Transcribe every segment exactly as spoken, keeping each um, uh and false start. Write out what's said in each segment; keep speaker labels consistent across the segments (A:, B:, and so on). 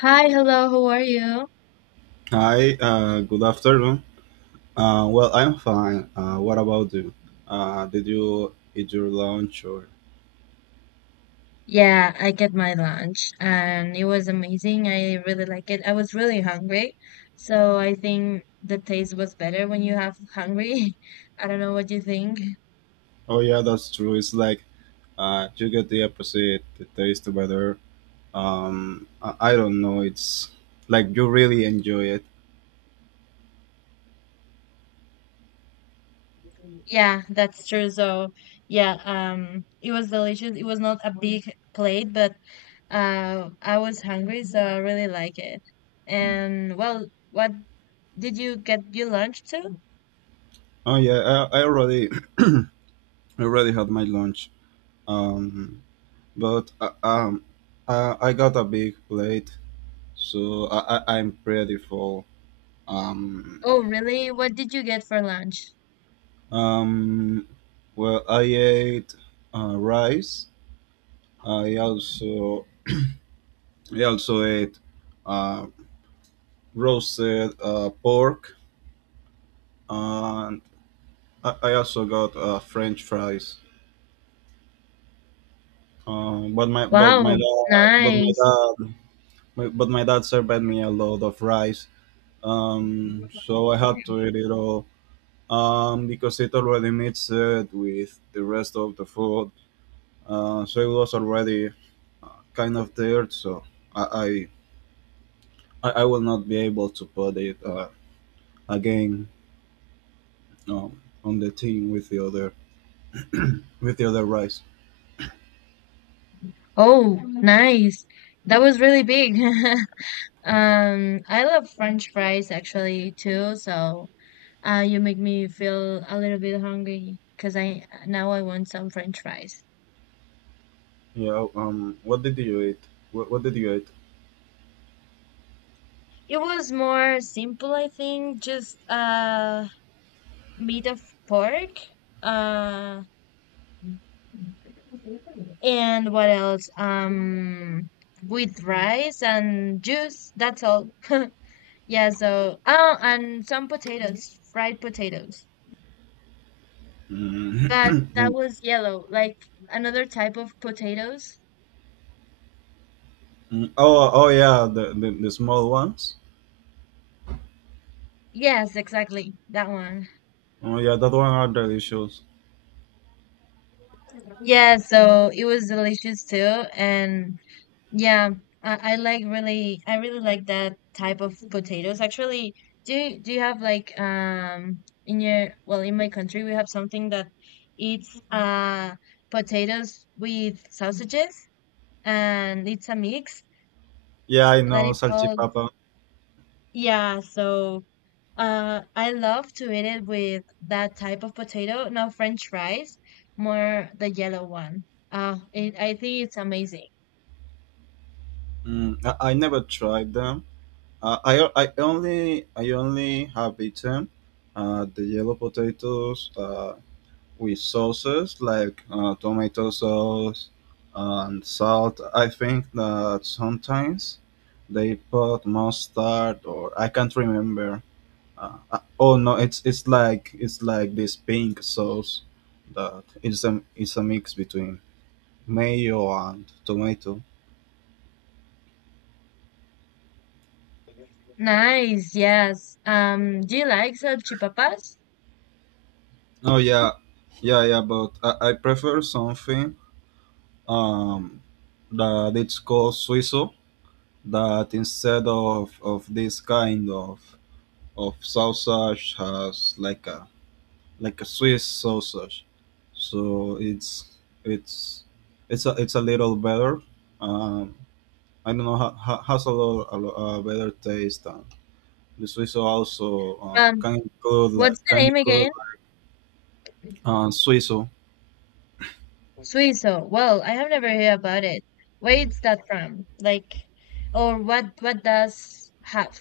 A: Hi, hello, how are you?
B: Hi, uh, good afternoon. Uh, well, I'm fine. Uh, what about you? Uh, did you eat your lunch or?
A: Yeah, I get my lunch and it was amazing. I really like it. I was really hungry, so I think the taste was better when you have hungry. I don't know what you think.
B: Oh yeah, that's true. It's like uh, you get the opposite. The taste better. Um, I, I don't know. It's like you really enjoy it.
A: Yeah, that's true. So, yeah, um it was delicious. It was not a big plate, but uh I was hungry, so I really like it. And well, what did you get your lunch too?
B: Oh yeah, I, I already, I already had my lunch. Um, but uh, um, uh, I got a big plate, so I, I I'm pretty full. Um,
A: Oh, really? What did you get for lunch?
B: Um, well, I ate uh, rice. I also I also ate uh, roasted uh, pork, and I, I also got uh, French fries. Um, but my but my
A: Wow,
B: dad but my
A: nice.
B: dad my, but my dad served me a lot of rice. Um, so I had to eat it all. Um, because it already mixed it with the rest of the food. Uh, so it was already kind of tired, so I I, I will not be able to put it uh, again um, on the team with the other with the other rice.
A: Oh, nice. That was really big. Um, I love French fries actually too, so uh you make me feel a little bit hungry because I now I want some French fries.
B: Yeah. Um. What did you eat? What, what did you eat?
A: It was more simple, I think, just uh meat of pork. Uh and what else? Um with rice and juice, that's all. Yeah, so oh, and some potatoes, fried potatoes.
B: Mm.
A: That that was yellow, like another type of potatoes.
B: Mm, oh. Oh yeah. The, the the small ones.
A: Yes, exactly. That one.
B: Oh yeah. That one are delicious.
A: Yeah, so it was delicious too. And yeah, I, I like really I really like that type of potatoes. Actually, do you do you have like um in your well in my country we have something that it's uh potatoes with sausages and it's a mix
B: Yeah. I
A: that
B: know
A: is called
B: salchipapa.
A: yeah, so Uh, I love to eat it with that type of potato, not French fries, more the yellow one. Uh, it, I think it's amazing.
B: Mm. I, I never tried them. Uh, I I only I only have eaten uh, the yellow potatoes. Uh, with sauces like uh, tomato sauce and salt. I think that sometimes they put mustard or I can't remember. Uh, uh, oh no, it's it's like it's like this pink sauce that is a is a mix between mayo and tomato.
A: Nice, yes. Um, do you like salchipapas?
B: Oh yeah, yeah, yeah. But I, I prefer something um that it's called suizo. That instead of of this kind of of sausage has like a like a Swiss sausage, so it's it's it's a, it's a little better. Um, I don't know, ha, ha, has a lot a, lot, uh, better taste. And the suizo also uh,
A: Um,
B: can include like
A: what's
B: can
A: the name
B: include
A: again?
B: uh, suizo.
A: Suizo. Well, I have never heard about it. Where's that from? Like, or what what does have?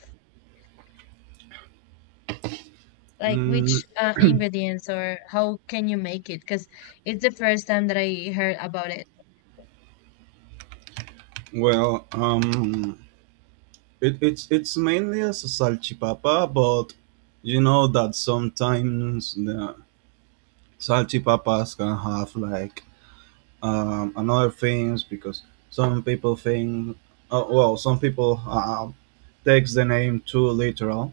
A: Like
B: Mm,
A: which uh, ingredients or how can you make it? Because it's the first time that I heard about it.
B: Well, um, it, it's it's mainly as a salchipapa, but you know that sometimes the salchipapas can have like um, and other things, because some people think, uh, well, some people uh, takes the name too literal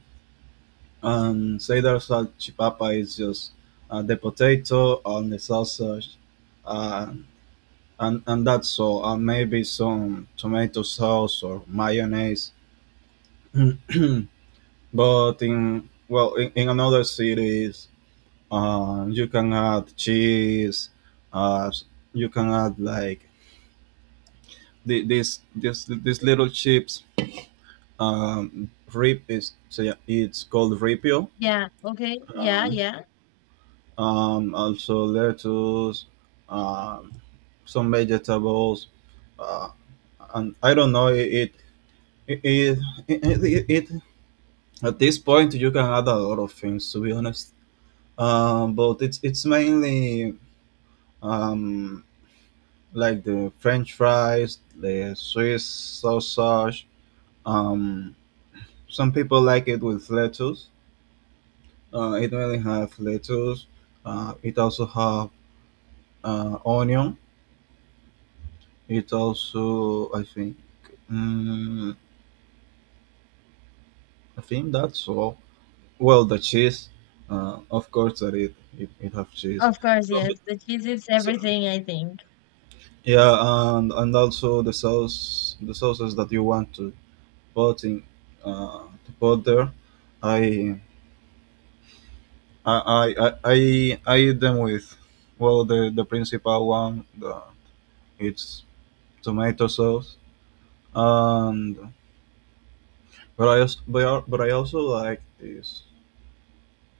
B: and say that salchipapa is just uh, the potato and the sausage, uh, and and that's all, and maybe some tomato sauce or mayonnaise. but in Well, in, in another cities, uh, you can add cheese. Uh, you can add like the, this this these little chips, um rip is so yeah, it's called ripio,
A: Yeah, okay. Yeah,
B: um,
A: yeah.
B: um, also lettuce, um some vegetables, uh and i don't know it it it, it, it, it At this point you can add a lot of things, to be honest. Um but it's it's mainly, um like, the French fries, the Swiss sausage. um some people like it with lettuce. Uh, it mainly have lettuce. Uh, it also have uh, onion. It also, I think, mm I think that's all. Well, the cheese, uh, of course, that it it, it have cheese.
A: Of course,
B: Some,
A: yes.
B: bit-
A: The cheese is
B: so,
A: everything, I think.
B: yeah, and and also the sauce, the sauces that you want to put in, uh, to put there. I I I I I I eat them with, well, the the principal one, the it's tomato sauce. And but I also but I, but I also like this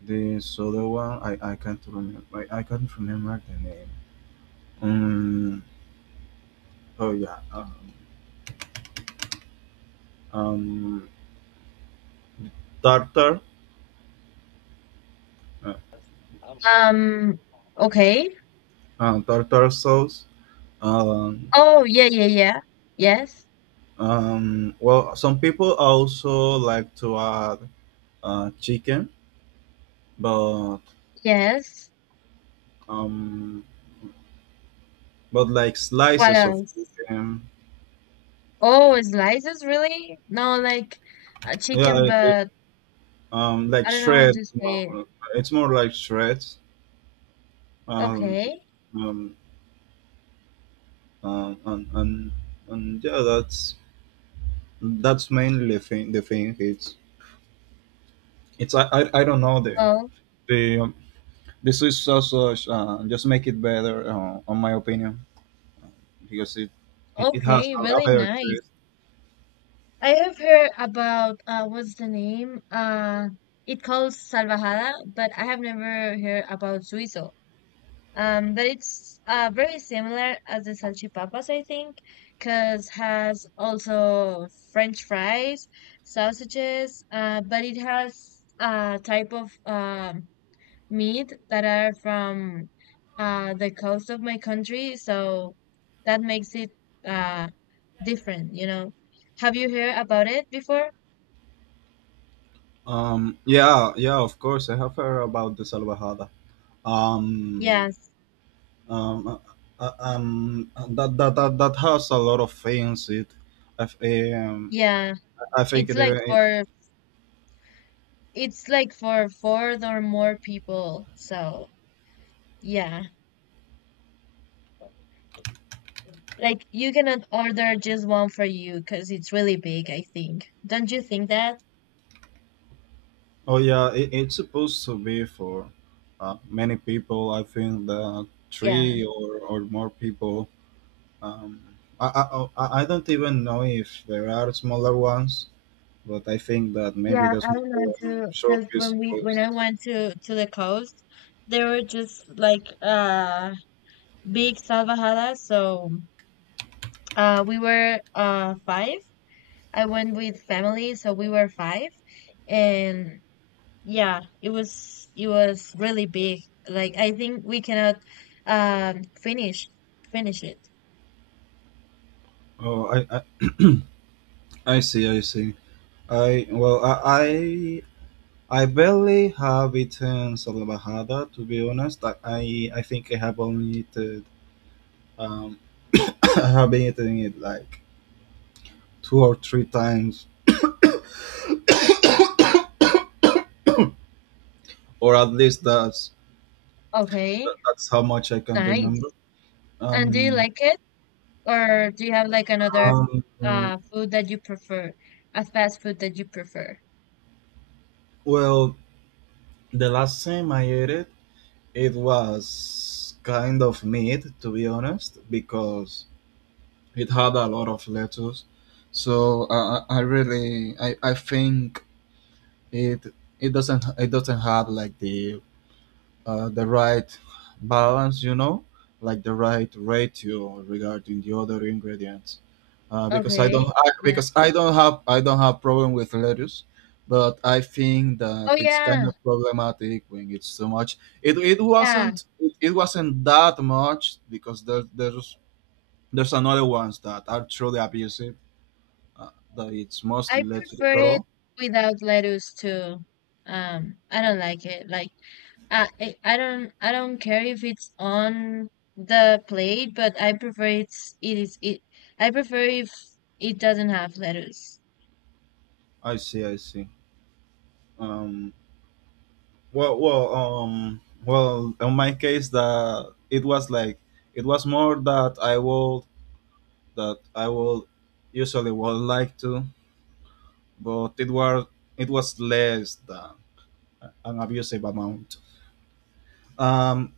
B: this other one. I I can't remember. I, I can't remember the name. Um. Oh yeah. Um. um Tartar. Uh,
A: Um, okay.
B: uh, Tartar sauce. Um.
A: Oh, yeah, yeah, yeah. Yes.
B: Um. Well, some people also like to add uh chicken, but
A: Yes.
B: um, but like
A: What
B: slices of
A: else?
B: chicken.
A: Oh, slices, really? No, like uh,
B: Yeah.
A: chicken,
B: It, it-
A: but
B: um. Like
A: I don't know how
B: shreds.
A: to say it.
B: More. It's more like shreds. Um,
A: Okay.
B: um, uh, and and and Yeah, that's that's mainly the thing. The thing, it's it's I, I, I don't know, the
A: Well,
B: the um, this is also uh, just make it better, uh, on my opinion, because it it, it has
A: okay,
B: a, a
A: really
B: better
A: nice.
B: taste.
A: I have heard about uh what's the name? Uh it calls Salvajada, but I have never heard about Suizo. Um, but it's uh very similar as the salchipapas, I think, because has also French fries, sausages, uh but it has a type of um meat that are from uh the coast of my country, so that makes it uh different, you know. Have you heard about it before?
B: Um, yeah, yeah, of course I have heard about the salvajada. Um,
A: Yes.
B: um, uh, uh, um, that that that that has a lot of things. It, I, um,
A: Yeah.
B: I think
A: It's like
B: they—
A: for it's like for four or more people. So, yeah. Like you cannot order just one for you because it's really big, I think. Don't you think that?
B: Oh yeah, it, it's supposed to be for uh, many people. I think the
A: Yeah.
B: three or, or more people. Um, I, I Oh, I I don't even know if there are smaller ones, but I think that maybe
A: Yeah,
B: the
A: I don't
B: smaller
A: know
B: one
A: too,
B: should
A: because
B: be
A: when we when
B: supposed.
A: I went to to the coast, there were just like uh big salvajadas. So uh we were uh five. I went with family, so we were five. And yeah, it was it was really big, like I think we cannot um finish finish it.
B: Oh, I I, I see, I see. I Well, I I, I barely have eaten salvajada, to be honest. I I, I think I have only eaten um I have been eating it like two or three times or at least that's
A: Okay.
B: that- that's how much I can remember.
A: Nice. And do you
B: Um,
A: like it or do you have like another
B: um,
A: uh food that you prefer, a fast food that you prefer?
B: well, the last time I ate it, it was kind of meat, to be honest, because it had a lot of lettuce. So I, I I really, I, I think it it doesn't it doesn't have like the uh, the right balance, you know, like the right ratio regarding the other ingredients. Uh, because I don't,
A: Okay.
B: I,
A: Yeah.
B: because I don't have, I don't have problem with lettuce, but I think that
A: Oh
B: it's kind
A: yeah.
B: of problematic when it's so much. It, it
A: Yeah,
B: wasn't, it, it wasn't that much, because there, there's, there's another ones that are truly abusive. Uh, that it's mostly
A: I
B: lettuce
A: prefer
B: at
A: it
B: all.
A: without lettuce too. um I don't like it like I I I don't I don't care if it's on the plate, but I prefer it's it is it. I prefer if it doesn't have lettuce.
B: I see, I see. Um, Well, well, um, well. In my case, the it was like— it was more that I would that I would usually would like to, but it was it was less than an abusive amount. Um,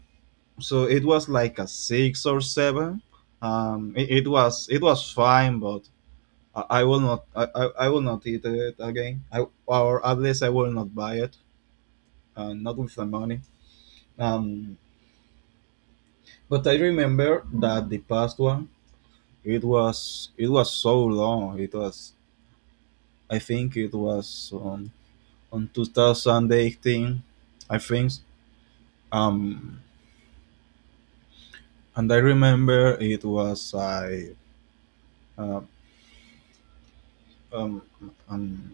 B: so it was like a six or seven. Um, it, it was it was fine, but I, I will not I, I, I will not eat it again. I or at least I will not buy it, uh, not with the money. Um, But I remember that the past one, it was— it was so long. It was I think it was on on twenty eighteen, I think. Um, and I remember it was I— uh, um, um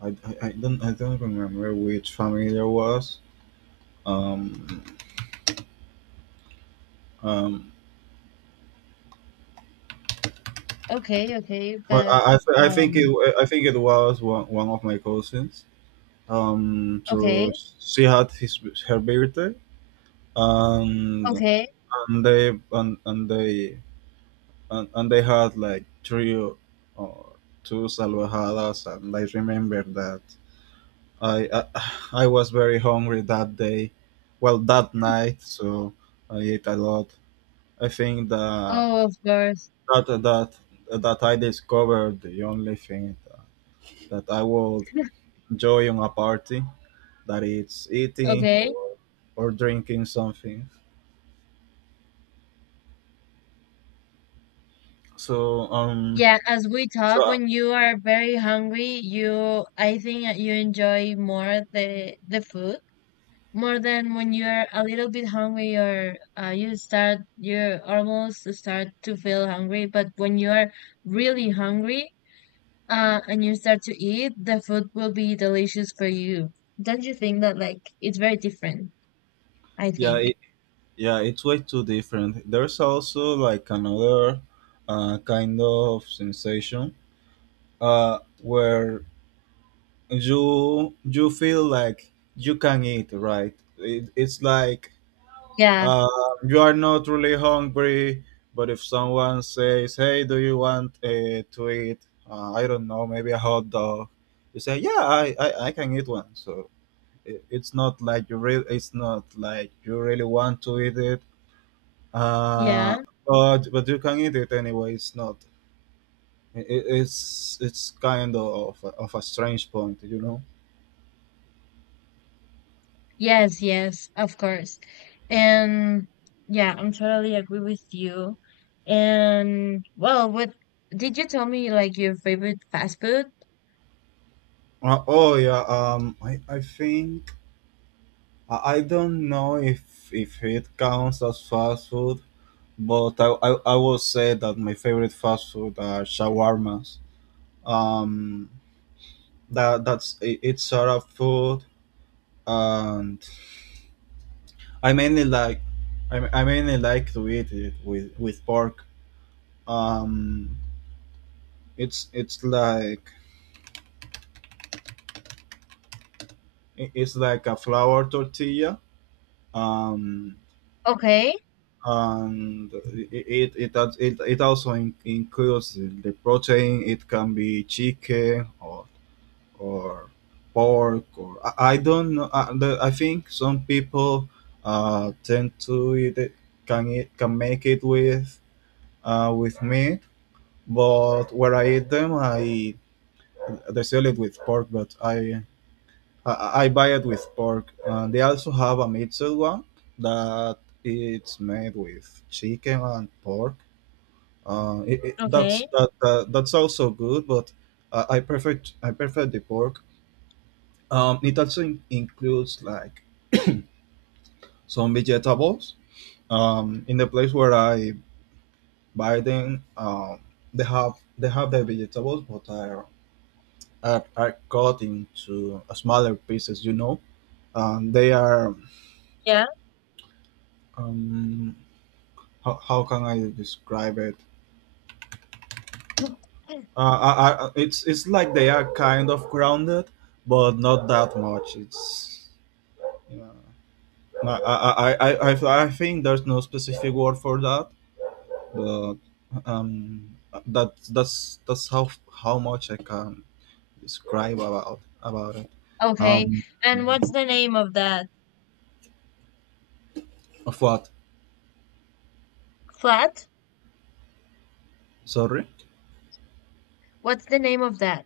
B: I, I, I don't I don't remember which family there was. Um, um,
A: Okay, okay,
B: but
A: but
B: I, I, th- I think it
A: um,
B: I think it was one, one of my cousins. Um,
A: okay,
B: so she had his her birthday, and—
A: okay.
B: and they and, and they and, and they had like three or two salvajadas. And I remember that I, I i was very hungry that day, well, that night, so I ate a lot. I think that
A: Oh, of course.
B: that that that I discovered the only thing that— that I would enjoy on a party, that it's eating
A: Okay.
B: or or drinking something, so um
A: Yeah, as we talk,
B: So
A: when you are very hungry, you I think that you enjoy more the the food, more than when you're a little bit hungry or uh, you start you almost start to feel hungry, but when you're really hungry uh, and you start to eat, the food will be delicious for you. Don't you think that? Like it's very different, I
B: yeah,
A: think.
B: yeah, it's way too different. There's also like another uh, kind of sensation, uh, where you you feel like you can eat right, it, it's like,
A: Yeah,
B: uh, you are not really hungry, but if someone says, hey, do you want uh, to eat, uh, I don't know, maybe a hot dog, you say, yeah, i, I, I can eat one, so it, it's not like you really it's not like you really want to eat it.
A: yeah.
B: Uh, but but you can eat it anyway. It's not. i- it's it's kind of of a strange point, you know.
A: Yes, yes, of course. And yeah, I'm totally agree with you. And well, what did you tell me, like your favorite fast food?
B: Uh, oh yeah. Um, I I think I, I don't know if if it counts as fast food, but I, I I will say that my favorite fast food are shawarmas. Um, that that's it, it's Arab food, and I mainly like I, I mainly like to eat it with with pork. Um It's it's like it's like a flour tortilla, um,
A: Okay,
B: and I- it it it, it also in, includes the protein. It can be chicken or or pork, or I, I don't know. I, the, I think some people uh tend to eat it, can eat can make it with uh with meat, but where I eat them, I they sell it with pork, but I Uh, I, I buy it with pork. And they also have a mixed one that it's made with chicken and pork. Uh, it, it, that's
A: okay.
B: that, that that's also good, but uh, I prefer ch- I prefer the pork. Um, it also in- includes like some vegetables. Um, in the place where I buy them, um, they have they have the vegetables, but are are, are cut into smaller pieces. You know. And they are.
A: Yeah.
B: Um, how, how can I describe it? Uh, I, I, it's it's like they are kind of grounded, but not that much. It's, you know, I, I, I, I, I I think there's no specific word for that, but um, that that's that's how how much I can describe about about it.
A: Okay.
B: Um,
A: And what's the name of that?
B: of what?
A: Flat?
B: Sorry.
A: What's the name of that?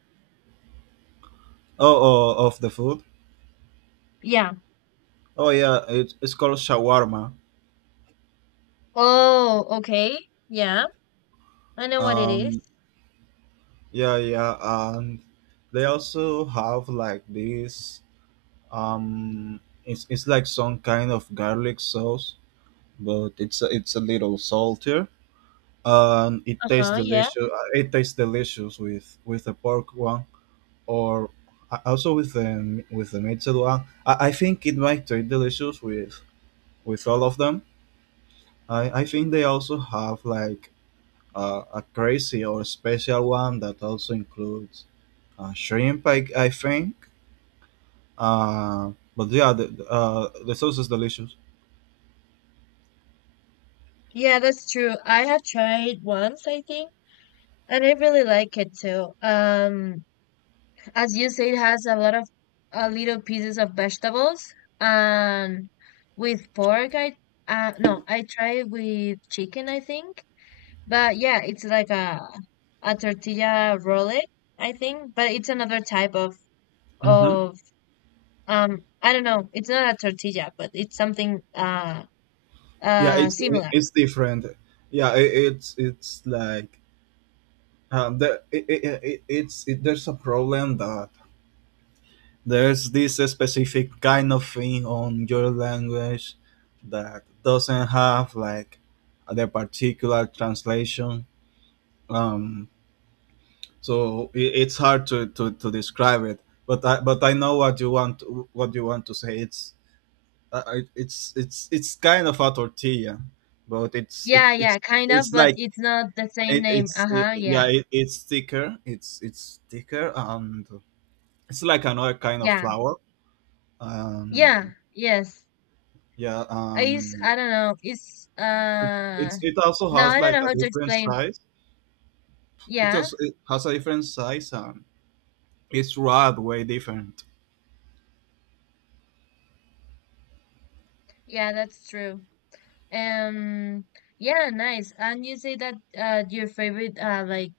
B: Oh, oh, of the food.
A: Yeah.
B: Oh yeah, it, it's called shawarma.
A: Oh, okay. Yeah. I know what it is.
B: Um, Yeah, yeah, and they also have like this. Um, it's it's like some kind of garlic sauce, but it's a, it's a little saltier, and it tastes
A: Uh-huh. Yeah.
B: delicious. uh, It tastes delicious with with the pork one, or a- also with the m- with the meat one. I, I think it might taste delicious with with all of them. I I think they also have like uh, a crazy or special one that also includes uh, shrimp, I, I think. Uh, but yeah, the, the, uh, the sauce is delicious.
A: Yeah, that's true. I have tried once, I think, and I really like it too. Um, as you say, it has a lot of uh, little pieces of vegetables and with pork, I uh no, I tried with chicken, I think. But yeah, it's like a a tortilla roll, I think, but it's another type of
B: hmm
A: of um I don't know. It's not a tortilla, but it's something uh
B: Yeah,
A: uh
B: it's it-
A: similar.
B: it's different. Yeah, it, it's it's like um, the, it, it, it, it's it, there's a problem that there's this specific kind of thing on your language that doesn't have like the particular translation. Um, so i- it's hard to, to, to describe it, but I, but I know what you want, what you want to say it's I, I- it's it's it's kind of a tortilla, but it's it,
A: Yeah,
B: it's
A: yeah, kind of,
B: it's
A: but
B: like
A: it's not the same
B: it,
A: name.
B: it's it,
A: Uh-huh,
B: yeah,
A: yeah.
B: it, it's thicker, it's it's thicker, and it's like another kind of
A: Yeah.
B: flour. And
A: Yeah, yes.
B: yeah,
A: I use
B: um
A: I don't know. It's
B: it,
A: uh
B: it's it also
A: no,
B: has
A: I don't
B: like
A: know how
B: a
A: to
B: different
A: explain.
B: size. It
A: Yeah.
B: also it has a different size, and it's rather way different.
A: Yeah, that's true. Um yeah, nice. And you say that uh your favorite uh like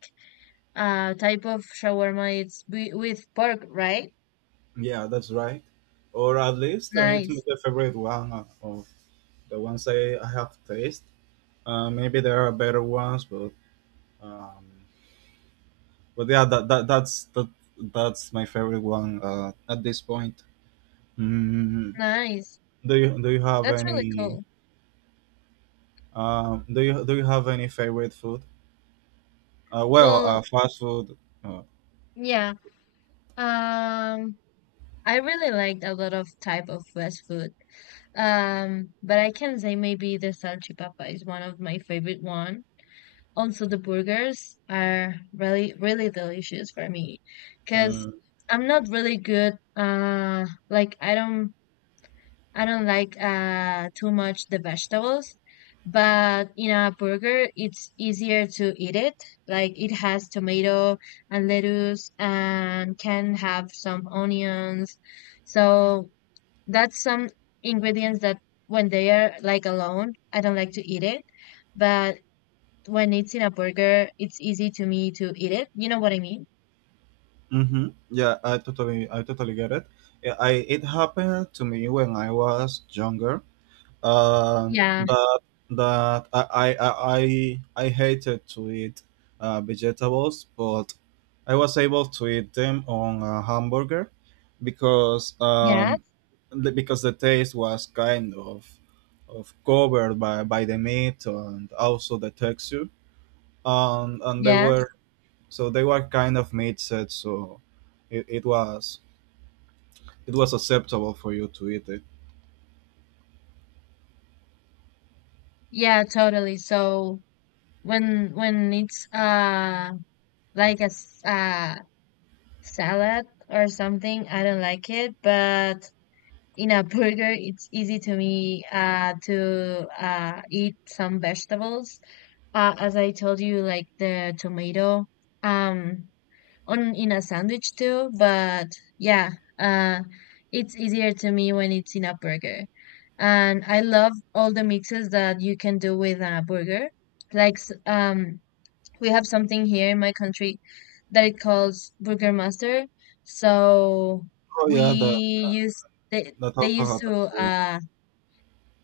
A: uh type of shawarma it's wi- with pork, right?
B: Yeah, that's right. Or at least uh, it's my
A: Nice.
B: favorite one of of the ones I, I have tasted. Uh, maybe there are better ones, but um, but yeah, that, that that's that, that's my favorite one, uh, at this point. Mm,
A: Nice,
B: do you do you have
A: that's really
B: any
A: cool.
B: um, do you do you have any favorite food? Uh, well, uh,
A: Well,
B: fast food. Uh,
A: yeah, um I really liked a lot of type of fast food. um but I can say maybe the salchipapa is one of my favorite one. Also the burgers are really really delicious for me, because
B: mm-hmm.
A: I'm not really good uh like i don't I don't like uh too much the vegetables, but in a burger it's easier to eat it. Like it has tomato and lettuce and can have some onions. So that's some ingredients that when they are like alone, I don't like to eat it. But when it's in a burger, it's easy to me to eat it. You know what I mean?
B: Yeah, I totally I totally get it. Yeah, I it happened to me when I was younger. Um
A: Yeah.
B: that that I I I I I hated to eat uh, vegetables, but I was able to eat them on a hamburger because
A: Yes.
B: um the- because the taste was kind of of covered by, by the meat, and also the texture. And and they were
A: Yes.
B: so they were kind of mixed, so it, it was it was acceptable for you to eat it.
A: Yeah, totally. So when when it's uh like a s- uh, salad or something. I don't like it, but in a burger, it's easy to me uh, to uh, eat some vegetables. Uh, as I told you, like the tomato um, on in a sandwich too. But yeah, uh, it's easier to me when it's in a burger. And I love all the mixes that you can do with a burger. Like s- um, we have something here in my country that it calls Burgermaster. So
B: Oh
A: we
B: yeah, that
A: use they
B: that
A: they
B: also
A: used to
B: happens here.
A: uh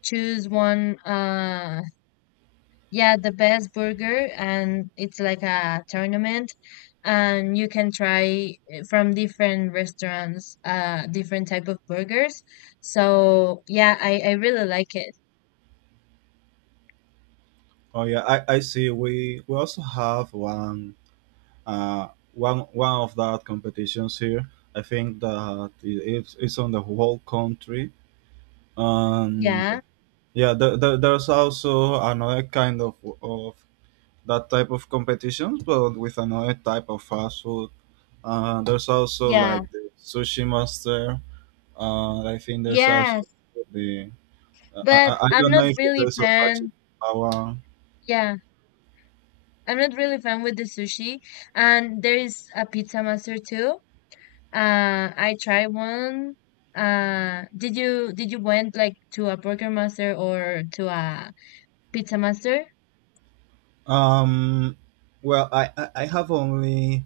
A: choose one uh yeah, the best burger, and it's like a tournament, and you can try uh, from different restaurants uh different type of burgers. So yeah, I I really like it.
B: Oh yeah, I, I see. We we also have one, uh one one of that competitions here. I think that it, it's it's on the whole country, and
A: Yeah.
B: yeah, there, there, there's also another kind of of that type of competitions, but with another type of fast food. Uh, there's also
A: Yeah.
B: like the sushi master. Uh, I think there's also
A: Yes.
B: the, uh, I, I
A: But
B: I
A: I'm
B: don't know
A: not
B: if
A: really
B: there's a such in
A: fan.
B: Palau.
A: Yeah. I'm not really fan with the sushi, and there is a pizza master too. Uh, I tried one. Uh, did you did you went like to a burger master or to a pizza master?
B: Um, well, I, I I have only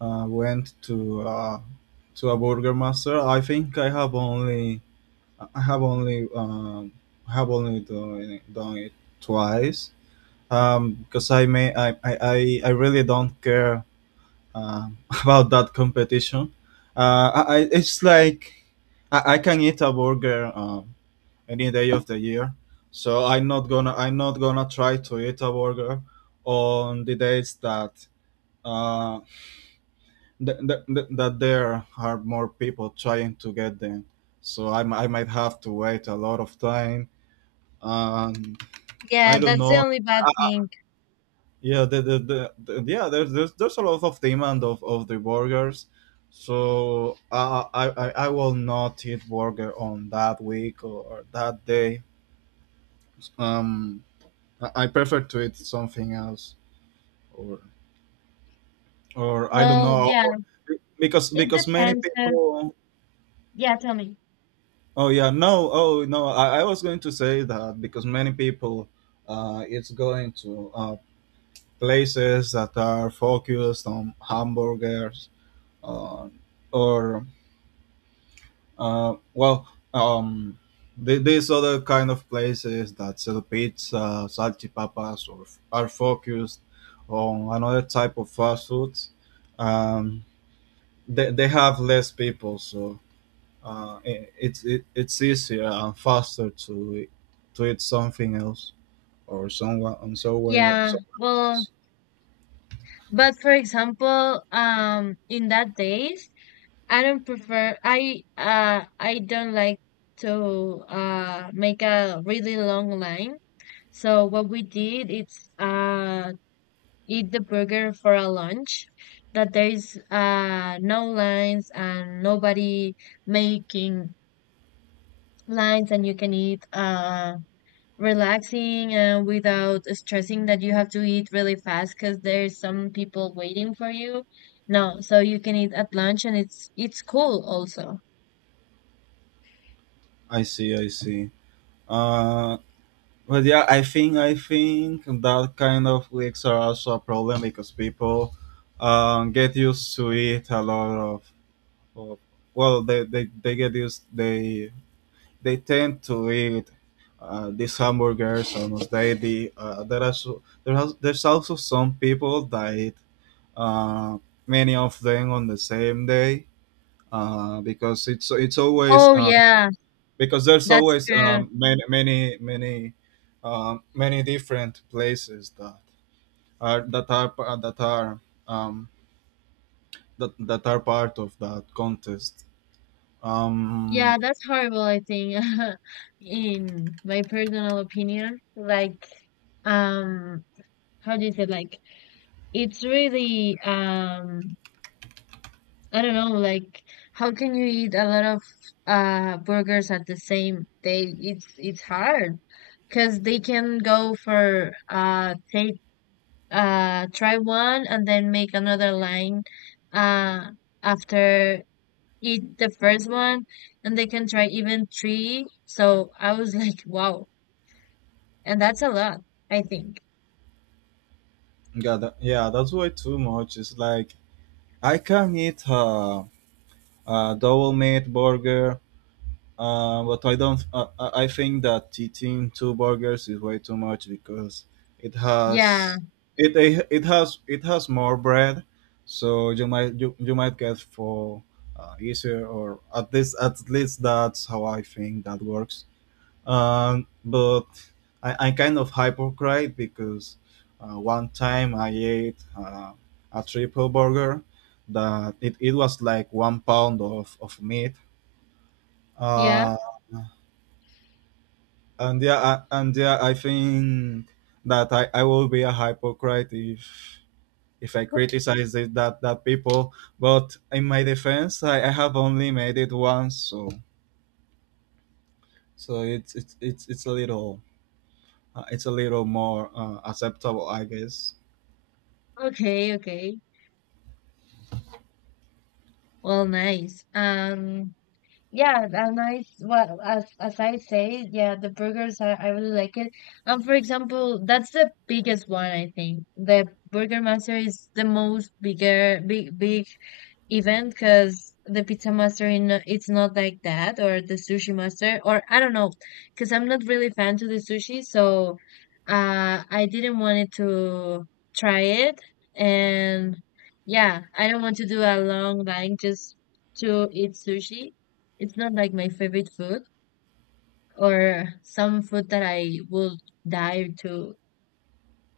B: uh, went to uh, to a Burger Master. I think I have only I have only um, I have only done it, done it twice. Um, because I may I, I, I I really don't care um about that competition. Uh, I, I it's like I, I can eat a burger Uh, any day of the year. So I'm not gonna I'm not gonna try to eat a burger on the days that uh, th- th- th- that there are more people trying to get them. So I, mi- I might have to wait a lot of time. And
A: Yeah,
B: I don't
A: that's the
B: know.
A: only bad thing.
B: Yeah, the, the, the, the- yeah, There's, there's there's a lot of demand of, of the burgers. So I, I I I will not eat burger on that week or that day. Um, I I prefer to eat something else, or or I don't
A: Well,
B: know,
A: yeah,
B: or- because
A: it
B: because many
A: depends. 'Cause-
B: people.
A: yeah, tell me.
B: Oh yeah, no, oh no. I, I was going to say that because many people, uh, it's going to, uh, places that are focused on hamburgers, uh, or uh, well, um, th- these other kind of places that sell pizza, salchipapas, or f- are focused on another type of fast foods. Um, they, they have less people, so uh, it, it's it, it's easier and faster to to eat something else or someone and somewhere
A: Yeah,
B: somewhere
A: well,
B: else.
A: but for example, um, in that days, I don't prefer. I uh, I don't like to uh make a really long line. So what we did is uh eat the burger for a lunch. That there is uh no lines and nobody making lines, and you can eat uh relaxing and without stressing that you have to eat really fast because there's some people waiting for you. No, so you can eat at lunch and it's it's cool also.
B: I see, I see. Uh, but yeah, I think I think that kind of leaks are also a problem because people um, get used to eat a lot of, of well, they, they, they get used, they they tend to eat uh, these hamburgers almost daily. Uh, there are so, there has, there's also some people that eat uh, many of them on the same day, uh, because it's it's always
A: Oh
B: uh,
A: yeah,
B: because there's
A: that's
B: always
A: true.
B: um, many many many um, many different places that are that are that are um, that, that are part of that contest.
A: Yeah,
B: Um,
A: that's horrible, I think, in my personal opinion. Like um how do you say, like it's really um I don't know, like how can you eat a lot of uh burgers at the same day? it's it's hard, because they can go for uh take uh try one and then make another line uh after eat the first one, and they can try even three. So I was like wow, and that's a lot, I think.
B: yeah, that, yeah, that's why too much. It's like I can eat uh, a double meat burger, uh, but I don't. Uh, I I think that eating two burgers is way too much because it
A: Yeah,
B: has it it has it has more bread, so you might you, you might get for uh, easier, or at least at least that's how I think that works. Um, but I, I'm kind of hypocrite because uh, one time I ate uh, a triple burger that it, it was like one pound of, of meat.
A: yeah.
B: Uh, and yeah, I, and yeah, I think that I, I will be a hypocrite if if I criticize it, that that people. But in my defense, I, I have only made it once, so so it's it's it's, it's a little, uh, it's a little more, uh, acceptable, I guess.
A: Okay, okay. Well, nice. Um, yeah, and I well, as as I say, yeah, the burgers I, I really like it. And for example, that's the biggest one, I think. The Burger Master is the most bigger big big event, because the Pizza Master in it's not like that, or the Sushi Master, or I don't know, because I'm not really fan to the sushi, so uh I didn't want it to try it. And yeah, I don't want to do a long line just to eat sushi. It's not like my favorite food or some food that I would die to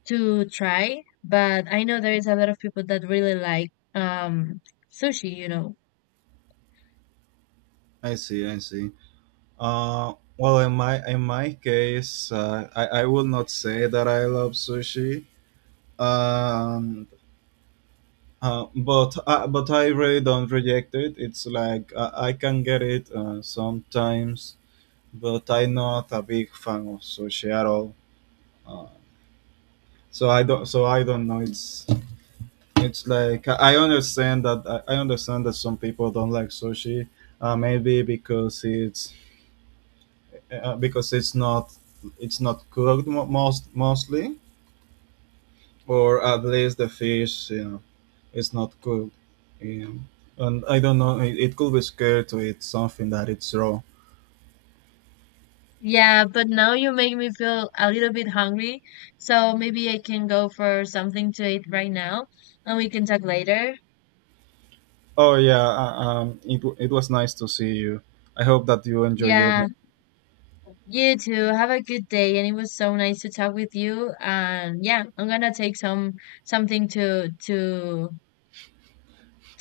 A: to try, but I know there is a lot of people that really like um sushi, you know.
B: I see, I see. Uh, well, in my in my case, uh, I I will not say that I love sushi. Um, uh, but uh, but I really don't reject it. It's like, uh, I can get it, uh, sometimes, but I'm not a big fan of sushi at all. Uh, so I don't, so I don't know. It's it's like I I understand that I I understand that some people don't like sushi. Uh, maybe because it's, uh, because it's not, it's not cooked most mostly, or at least the fish, you know, it's not cooked. Um, and I don't know. It, it could be scared to eat something that it's raw.
A: Yeah, but now you make me feel a little bit hungry, so maybe I can go for something to eat right now and we can talk later.
B: Oh yeah, uh, um, it w- it was nice to see you. I hope that you enjoy your
A: Yeah,
B: meal.
A: you too. Have a good day, and it was so nice to talk with you. And yeah, I'm gonna take some something to to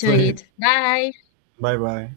B: To it.
A: eat. Bye.
B: Bye bye.